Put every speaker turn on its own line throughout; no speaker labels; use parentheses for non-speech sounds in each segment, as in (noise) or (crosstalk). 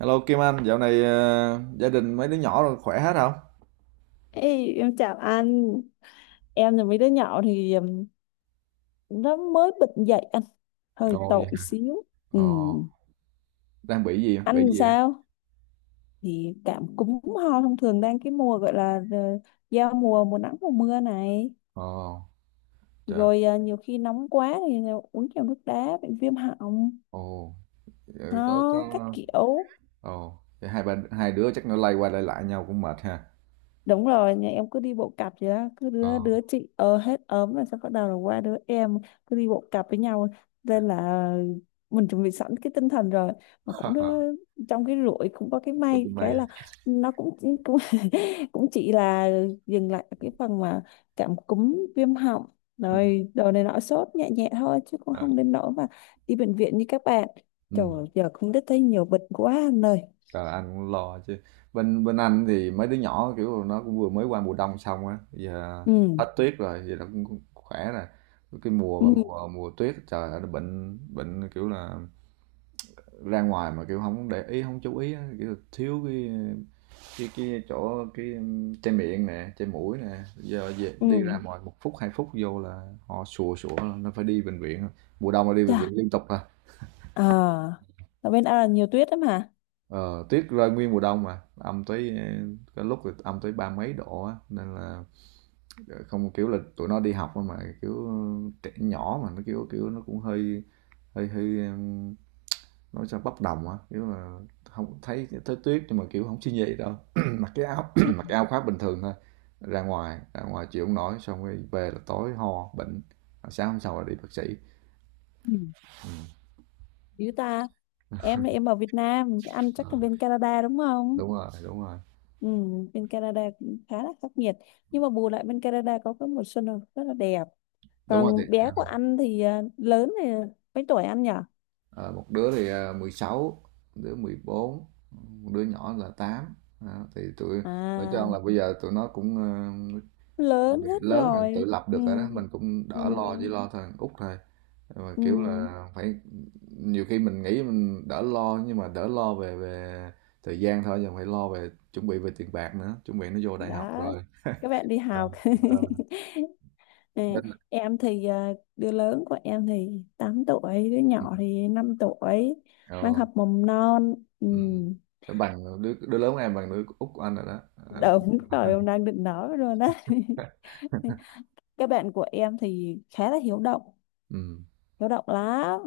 Hello Kim Anh, dạo này gia đình mấy đứa nhỏ rồi khỏe hết không?
Ê, em chào anh. Em là mấy đứa nhỏ thì nó mới bệnh dậy anh, hơi
Ồ vậy
tội
hả?
xíu. Ừ.
Ồ, đang bị gì? Bị
Anh
gì vậy?
sao thì cảm cúm ho thông thường đang cái mùa gọi là giao mùa, mùa nắng mùa mưa này.
Ồ, trời.
Rồi nhiều khi nóng quá thì uống nhiều nước đá bị viêm họng,
Ồ, vậy có
ho các
có
kiểu.
Ồ, vậy hai đứa chắc nó lay qua lay lại nhau cũng mệt ha.
Đúng rồi, nhà em cứ đi bộ cặp vậy đó, cứ
Ồ.
đứa đứa chị hết ốm là sẽ bắt đầu là qua đứa em, cứ đi bộ cặp với nhau, nên là mình chuẩn bị sẵn cái tinh thần rồi. Mà cũng
(laughs)
trong cái rủi cũng có cái
Có
may,
cái may.
cái là nó cũng cũng (laughs) cũng chỉ là dừng lại ở cái phần mà cảm cúm, viêm họng
Ừ.
rồi đồ này nọ, sốt nhẹ nhẹ thôi chứ cũng
À,
không đến nỗi mà đi bệnh viện như các bạn. Trời
ừ.
ơi, giờ cũng biết thấy nhiều bệnh quá anh ơi.
Trời anh cũng lo chứ. Bên bên anh thì mấy đứa nhỏ kiểu nó cũng vừa mới qua mùa đông xong á, giờ
Ừ.
hết tuyết rồi, giờ nó cũng cũng khỏe rồi. Cái
Ừ.
mùa mà mùa mùa tuyết trời ơi, nó bệnh bệnh kiểu là ra ngoài mà kiểu không để ý không chú ý, kiểu thiếu cái cái chỗ cái che miệng nè che mũi nè, giờ về,
Ừ.
đi ra ngoài một phút hai phút vô là họ sùa sủa nó phải đi bệnh viện, mùa đông là đi bệnh
Chà.
viện liên tục à.
À, ở bên, nhiều tuyết lắm hả?
Ờ, tuyết rơi nguyên mùa đông mà âm tới cái lúc thì âm tới ba mấy độ á, nên là không, kiểu là tụi nó đi học mà kiểu trẻ nhỏ mà nó kiểu kiểu nó cũng hơi hơi hơi nói sao bốc đồng á, kiểu là không thấy thấy tuyết nhưng mà kiểu không suy nghĩ đâu. (clears throat) (laughs) Mặc cái áo, (clears throat) (laughs) mặc cái áo khoác bình thường thôi, ra ngoài chịu không nổi, xong rồi về là tối ho bệnh, sáng hôm sau là đi bác sĩ.
Ừ.
Ừ.
Dữ ta, em ở Việt Nam, ăn chắc là bên Canada đúng không?
Đúng rồi đúng rồi.
Ừ, bên Canada cũng khá là khắc nghiệt. Nhưng mà bù lại bên Canada có cái mùa xuân là rất là đẹp.
Đúng rồi thì
Còn bé của anh thì à, lớn thì mấy tuổi anh nhỉ?
ờ, một đứa thì 16, một đứa 14, một đứa nhỏ là 8. Đó, thì tụi nói chung
À,
là bây giờ tụi nó cũng
lớn hết
lớn là tự
rồi.
lập
Ừ,
được rồi đó, mình cũng
ừ,
đỡ lo, chỉ lo thôi Út thôi, mà
ừ.
kiểu là phải, nhiều khi mình nghĩ mình đỡ lo nhưng mà đỡ lo về về thời gian thôi, giờ phải lo về chuẩn bị về tiền bạc nữa, chuẩn bị nó vô đại học
Đó,
rồi.
các bạn đi
Ờ,
học.
ờ,
(laughs) À,
đến là-
em thì à, đứa lớn của em thì 8 tuổi, đứa
ừ,
nhỏ thì 5 tuổi, đang
ờ,
học mầm non. Ừ,
ừ. Phải bằng đứa đứa lớn của em bằng đứa út của anh rồi đó. Ờ.
đúng rồi, em đang định nói rồi đó.
(laughs)
(laughs) Các bạn của em thì khá là
Ừ.
hiếu động lắm.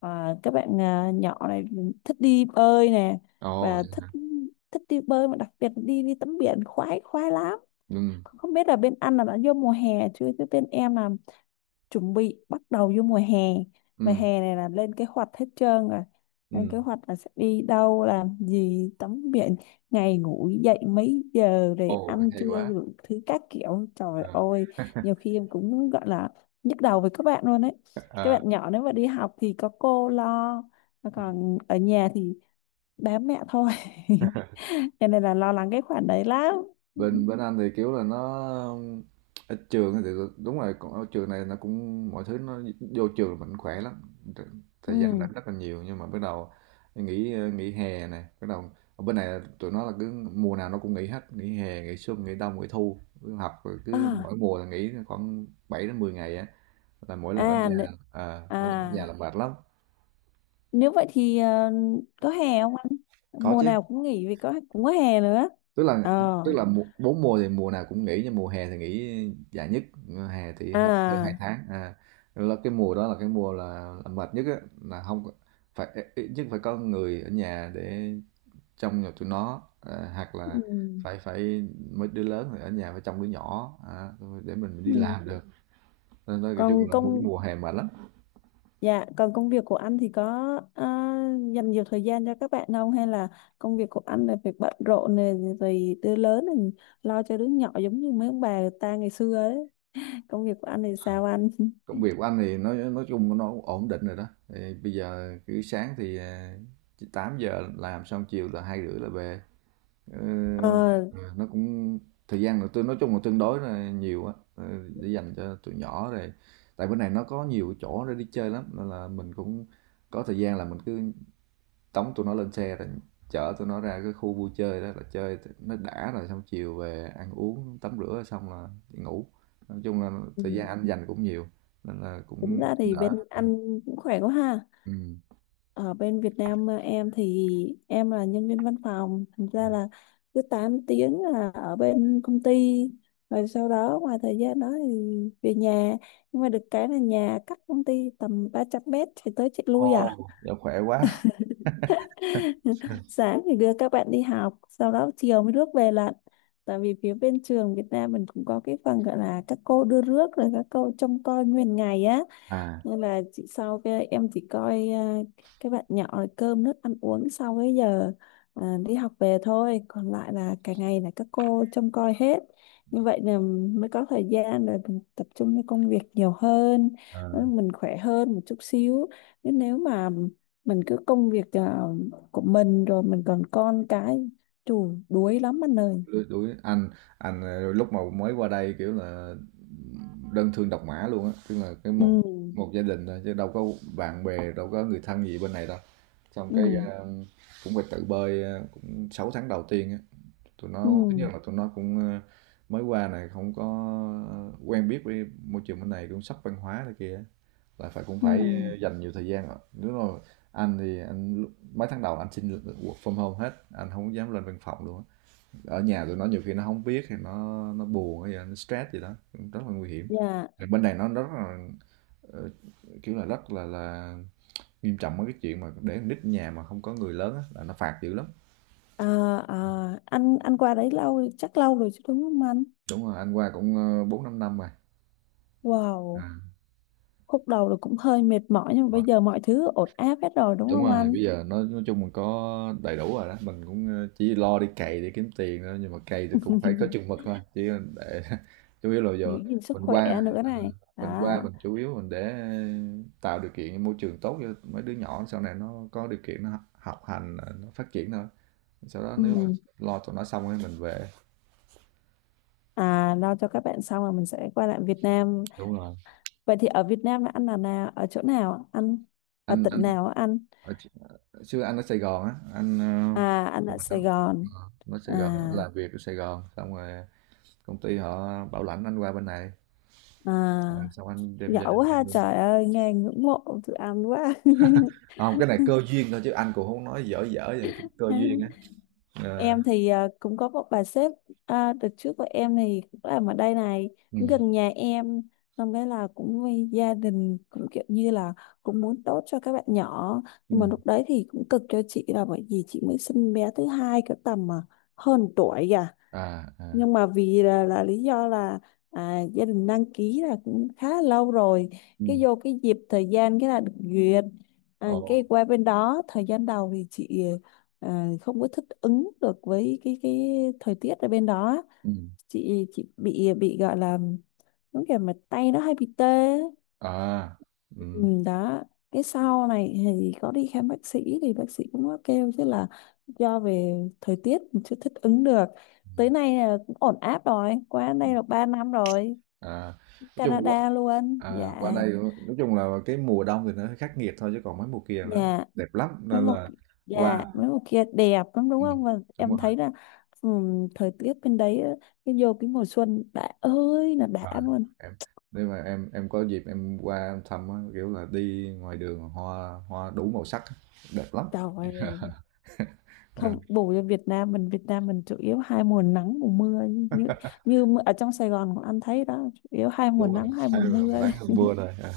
À, các bạn, nhỏ này thích đi bơi nè
Ồ.
và thích thích đi bơi, mà đặc biệt là đi đi tắm biển, khoái khoái lắm.
Ừ.
Không biết là bên anh là đã vô mùa hè chưa, chứ bên em là chuẩn bị bắt đầu vô mùa hè, và
Ừ.
hè này là lên kế hoạch hết trơn rồi, lên
Ừ.
kế hoạch là sẽ đi đâu làm gì, tắm biển, ngày ngủ dậy mấy giờ để
Ồ,
ăn
hay
trưa,
quá.
đủ thứ các kiểu, trời
Ờ.
ơi. Nhiều
(laughs)
khi em cũng gọi là nhức đầu với các bạn luôn ấy. Các bạn nhỏ nếu mà đi học thì có cô lo, mà còn ở nhà thì bám mẹ thôi.
Ờ.
(laughs) Cho nên là lo lắng cái khoản đấy lắm.
bên bên anh thì kiểu là nó ở trường thì đúng rồi, còn ở trường này nó cũng mọi thứ, nó vô trường là mình khỏe lắm,
Ừ.
thời gian làm rất là nhiều nhưng mà bắt đầu nghỉ nghỉ hè này bắt đầu, ở bên này tụi nó là cứ mùa nào nó cũng nghỉ hết: nghỉ hè, nghỉ xuân, nghỉ đông, nghỉ thu, cứ học rồi cứ
À.
mỗi mùa là nghỉ khoảng 7 đến 10 ngày á, là mỗi lần ở
À,
nhà, à, mỗi lần ở nhà
à.
là mệt lắm.
Nếu vậy thì có hè không anh?
Có
Mùa
chứ,
nào cũng nghỉ vì có, cũng có hè nữa.
tức là
Ờ.
tức là mùa- bốn mùa thì mùa nào cũng nghỉ nhưng mùa hè thì nghỉ dài nhất, hè thì hơn, hơn hai
À.
tháng à, rồi là cái mùa đó là cái mùa là mệt nhất á, là không có- phải, ít nhất phải có người ở nhà để trông nhà tụi nó à, hoặc
Ừ.
là phải phải mấy đứa lớn thì ở nhà phải trông đứa nhỏ à, để mình
Ừ.
đi làm được. Nên nói chung
Còn
là mùa
công
mùa hè mệt lắm.
Dạ, còn công việc của anh thì có ờ, dành nhiều thời gian cho các bạn không, hay là công việc của anh là việc bận rộn này rồi đứa lớn này lo cho đứa nhỏ giống như mấy ông bà người ta ngày xưa ấy? (laughs) Công việc của anh thì sao anh? (laughs)
Công việc của anh thì nói chung nó ổn định rồi đó, thì bây giờ cứ sáng thì 8 giờ làm xong chiều là 2 rưỡi là về. Ờ,
Ờ.
nó cũng, thời gian là tôi nói chung là tương đối là nhiều á, để dành cho tụi nhỏ rồi, tại bên này nó có nhiều chỗ để đi chơi lắm nên là mình cũng có thời gian là mình cứ tống tụi nó lên xe rồi chở tụi nó ra cái khu vui chơi đó là chơi nó đã, rồi xong chiều về ăn uống tắm rửa xong là đi ngủ, nói chung là
Ừ.
thời gian anh dành cũng nhiều, nên là
Tính
cũng
ra thì
đỡ.
bên anh cũng khỏe quá ha.
Ừ.
Ở bên Việt Nam, em thì em là nhân viên văn phòng, thành ra là cứ 8 tiếng là ở bên công ty, rồi sau đó ngoài thời gian đó thì về nhà, nhưng mà được cái là nhà cách công ty tầm 300 mét, chạy tới chạy lui
Ồ.
à.
Dạ, khỏe quá.
(laughs)
(laughs)
Sáng thì đưa các bạn đi học, sau đó chiều mới rước về lận, tại vì phía bên trường Việt Nam mình cũng có cái phần gọi là các cô đưa rước rồi các cô trông coi nguyên ngày á,
À,
nên là chị, sau cái em chỉ coi à, cái bạn nhỏ là cơm nước ăn uống sau cái giờ đi học về thôi, còn lại là cả ngày là các cô trông coi hết. Như vậy là mới có thời gian để mình tập trung cho công việc nhiều hơn, mình khỏe hơn một chút xíu. Nhưng nếu mà mình cứ công việc của mình rồi mình còn con cái, chù đuối lắm anh ơi.
lứa tuổi anh lúc mà mới qua đây kiểu là đơn thương độc mã luôn á, tức là cái
Ừ.
một một gia đình thôi chứ đâu có bạn bè, đâu có người thân gì bên này đâu, xong cái
Ừ.
cũng phải tự bơi, cũng 6 tháng đầu tiên á, tụi nó tất nhiên
Ừ.
là tụi nó cũng mới qua này không có quen biết với môi trường bên này, cũng sốc văn hóa này kia á, là phải cũng
Ừ.
phải dành nhiều thời gian, rồi đúng rồi, anh thì anh lúc- mấy tháng đầu anh xin work from home hết, anh không dám lên văn phòng luôn á, ở nhà tụi nó nhiều khi nó không biết thì nó buồn hay là nó stress gì đó, cũng rất là nguy hiểm.
Dạ.
Thì bên này nó rất là, ờ, kiểu là, rất là nghiêm trọng mấy cái chuyện mà để con nít nhà mà không có người lớn á là nó phạt dữ lắm.
À. À, anh qua đấy lâu, chắc lâu rồi chứ đúng không anh?
Đúng rồi, anh qua cũng, ơ, 4-5 năm năm rồi.
Wow, khúc đầu là cũng hơi mệt mỏi nhưng mà bây
Rồi,
giờ mọi thứ ổn áp hết rồi đúng
đúng
không
rồi,
anh?
bây giờ nói chung mình có đầy đủ rồi đó, mình cũng, ơ, chỉ lo đi cày để kiếm tiền thôi, nhưng mà cày thì cũng phải có chừng
(laughs)
mực thôi, chỉ, để (laughs) chủ yếu là
Giữ
giờ
gìn sức
mình
khỏe
qua
nữa này.
mình qua
Đó.
mình chủ yếu mình để tạo điều kiện môi trường tốt cho mấy đứa nhỏ sau này nó có điều kiện nó học học hành nó phát triển thôi, sau đó
Ừ.
nếu mà lo tụi nó xong rồi mình về.
À, lo cho các bạn xong là mình sẽ quay lại Việt Nam.
Đúng rồi.
Vậy thì ở Việt Nam là anh là nào? Ở chỗ nào ạ anh? Ở
anh
tỉnh
anh
nào á anh?
ở, xưa anh ở Sài Gòn á, anh
À, anh ở Sài Gòn.
nó Sài
À,
Gòn, làm việc ở Sài Gòn xong rồi công ty họ bảo lãnh anh qua bên này. Rồi
à,
xong anh đem gia
giỏi
đình
quá
đi
ha,
luôn.
trời ơi, nghe ngưỡng mộ tụi anh quá.
À, không cái này cơ duyên thôi chứ anh cũng không nói, dở dở vậy, cái cơ duyên á.
(laughs)
Ờ,
Em thì cũng có một bà sếp, đợt trước của em thì cũng làm ở đây này,
ừ,
cũng gần nhà em, xong cái là cũng vì gia đình, cũng kiểu như là cũng muốn tốt cho các bạn nhỏ.
ừ,
Nhưng mà lúc đấy thì cũng cực cho chị, là bởi vì chị mới sinh bé thứ hai cái tầm mà hơn tuổi kìa,
à à,
nhưng mà vì là lý do là gia đình đăng ký là cũng khá là lâu rồi, cái
ừ,
vô cái dịp thời gian cái là được duyệt.
ồ,
Cái qua bên đó thời gian đầu thì chị không có thích ứng được với cái thời tiết ở bên đó.
ừ.
Chị bị gọi là giống kiểu mà tay nó hay bị tê.
À,
Ừ,
ừm,
đó. Cái sau này thì có đi khám bác sĩ, thì bác sĩ cũng có kêu chứ là do về thời tiết mình chưa thích ứng được.
ừm,
Tới nay là cũng ổn áp rồi, qua đây là 3 năm rồi.
à, nói chung qua,
Canada luôn,
à,
dạ.
qua đây nói chung là cái mùa đông thì nó hơi khắc nghiệt thôi chứ còn mấy mùa kia nó
dạ
đẹp lắm
mấy
nên
một
là,
dạ
qua
mấy một kia đẹp lắm đúng
ừm,
không, và
đúng
em
rồi,
thấy là thời tiết bên đấy á, cái vô cái mùa xuân đã ơi là đã
à,
luôn,
em nếu mà em có dịp em qua em thăm á, kiểu là đi ngoài đường hoa hoa đủ màu sắc á, đẹp lắm.
trời
(laughs)
ơi.
Ờ,
Không bù cho Việt Nam mình, Việt Nam mình chủ yếu hai mùa nắng mùa mưa, như như mưa- ở trong Sài Gòn cũng anh thấy đó, chủ yếu hai mùa
đúng rồi
nắng, hai
hay
mùa
là mình
mưa
nắng
đấy.
hơn mưa thôi. Ờ.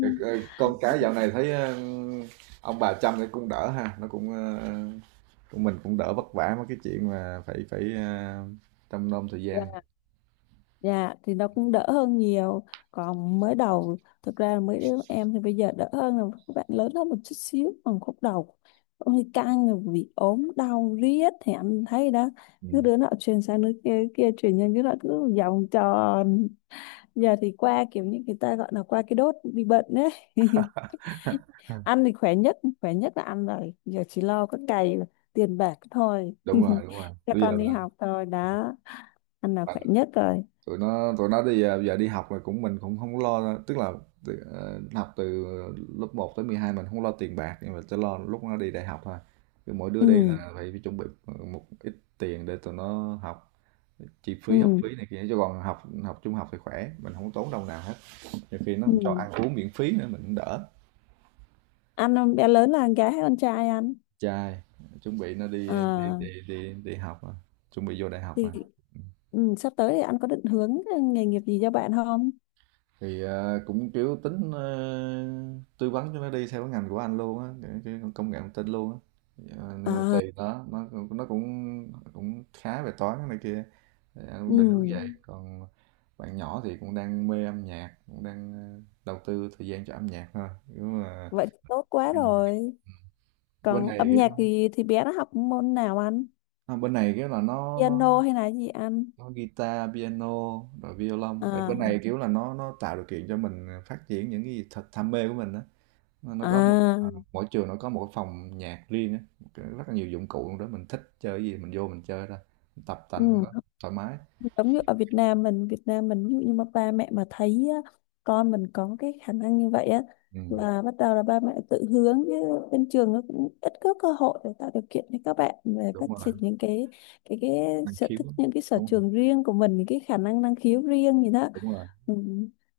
Ờ, ờ, con cái dạo này thấy ông bà chăm thì cũng đỡ ha, nó cũng của mình cũng đỡ vất vả mấy cái chuyện mà phải phải trông nom thời gian.
Dạ. Dạ thì nó cũng đỡ hơn nhiều. Còn mới đầu thực ra là mấy đứa em thì bây giờ đỡ hơn rồi, các bạn lớn hơn một chút xíu. Còn khúc đầu ôi căng, rồi bị ốm đau riết thì anh thấy đó, cứ
Ừ.
đứa nọ truyền sang đứa kia, đứa kia truyền sang đứa nọ, cứ vòng tròn. Giờ thì qua, kiểu như người ta gọi là qua cái đốt bị bệnh đấy. (laughs)
(laughs)
Ăn thì khỏe nhất, khỏe nhất là ăn rồi, giờ chỉ lo có cày tiền bạc thôi.
Đúng rồi
(laughs)
đúng rồi,
Cho
bây giờ
con đi học thôi đó, ăn là
là
khỏe nhất rồi.
tụi nó đi giờ đi học là cũng mình cũng không có lo, tức là từ, học từ lớp 1 tới 12 mình không lo tiền bạc nhưng mà chỉ lo lúc nó đi đại học thôi, cứ mỗi đứa
Ừ.
đi là phải chuẩn bị một ít tiền để tụi nó học chi phí học
Ừ.
phí này kia, chứ còn học học trung học thì khỏe, mình không tốn đồng nào hết, nhiều khi nó
Ừ.
không cho ăn uống miễn phí nữa mình cũng đỡ.
Ăn không? Bé lớn là con gái hay con trai ăn?
Trai, chuẩn bị nó đi
À,
đi học à, chuẩn bị vô đại học
thì
à.
ừ, sắp tới thì anh có định hướng nghề nghiệp gì cho bạn không?
Thì cũng kiểu tính tư vấn cho nó đi theo cái ngành của anh luôn á, cái công nghệ thông tin luôn á. Ờ, nhưng mà
À.
tùy nó, nó cũng cũng khá về toán này kia. Thì anh cũng định hướng vậy.
Ừ,
Còn bạn nhỏ thì cũng đang mê âm nhạc, cũng đang đầu tư thời gian cho âm nhạc thôi. Kiểu mà
vậy thì tốt quá rồi.
bên
Còn
này
âm
kiểu,
nhạc thì bé nó học môn nào anh?
à, bên này cái là nó
Piano
nó
hay là gì anh?
có guitar, piano, rồi violon, tại cái. Ừ. Này
À.
kiểu là nó tạo điều kiện cho mình phát triển những cái gì thật đam mê của mình á, nó có một
À.
mỗi trường nó có một cái phòng nhạc riêng á, một cái- rất là nhiều dụng cụ trong đó, mình thích chơi cái gì mình vô mình chơi thôi, mình tập tành
Ừ.
trong đó thoải mái.
Giống như ở Việt Nam mình, Việt Nam mình ví dụ như mà ba mẹ mà thấy á, con mình có cái khả năng như vậy á,
Ừ.
là bắt đầu là ba mẹ tự hướng chứ bên trường nó cũng ít có cơ hội để tạo điều kiện cho các bạn về
Đúng
phát
rồi.
triển những cái cái
Năng
sở
khiếu.
thích, những cái sở
Đúng rồi
trường riêng của mình, những cái khả năng năng khiếu riêng gì đó.
đúng rồi.
Ừ.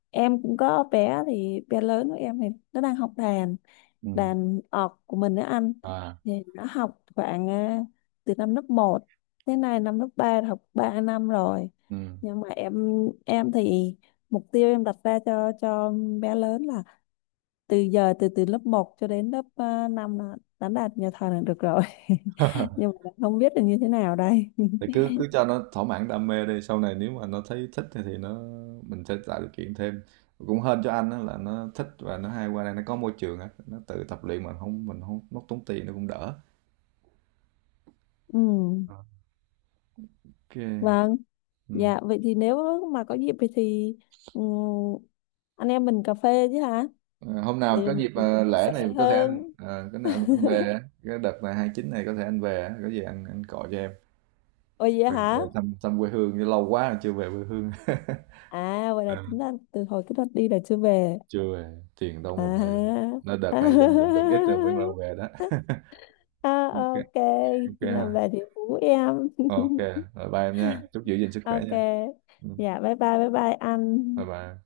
Em cũng có bé, thì bé lớn của em thì nó đang học đàn,
Ừ.
đàn ọt của mình đó anh,
À.
thì nó học khoảng từ năm lớp 1, thế này năm lớp 3, học 3 năm rồi.
Ừ.
Nhưng mà em thì mục tiêu em đặt ra cho bé lớn là từ giờ, từ từ lớp 1 cho đến lớp 5 là đánh đạt nhà thờ là được rồi. (laughs) Nhưng mà không biết là như thế nào đây.
Thì cứ cứ
(laughs)
cho nó thỏa mãn đam mê đi, sau này nếu mà nó thấy thích thì nó mình sẽ tạo điều kiện thêm, cũng hên cho anh á là nó thích và nó hay qua đây nó có môi trường á, nó tự tập luyện mà không, mình không mất tốn tiền, nó cũng đỡ.
Ừ.
Ờ. Ok.
Vâng.
Ừ.
Dạ vậy thì nếu mà có dịp thì ừ, anh em mình cà phê chứ hả?
À, hôm nào
Vậy là
có
mình
dịp,
cũng
à,
chia
lễ
sẻ
này có thể anh,
hơn.
cái này anh,
(laughs)
anh về á, cái đợt này 29 này có thể anh về á, có gì anh gọi cho em.
Ôi vậy
về,
hả?
về thăm thăm quê hương, lâu quá rồi chưa về quê hương. (laughs)
À vậy là
Ờ,
tính là từ hồi cái đợt đi là chưa về.
chưa về, tiền đâu mà về,
À.
nó đợt này dành dụm được ít rồi vẫn lâu về đó.
(laughs) À,
(laughs) Ok.
ok,
Ok
khi nào
ha.
về thì hú em.
Ok,
(laughs)
rồi bye em nha. Chúc giữ gìn sức khỏe
Ok.
nha. Ừ,
Dạ bye bye bye bye
Bye
anh.
bye.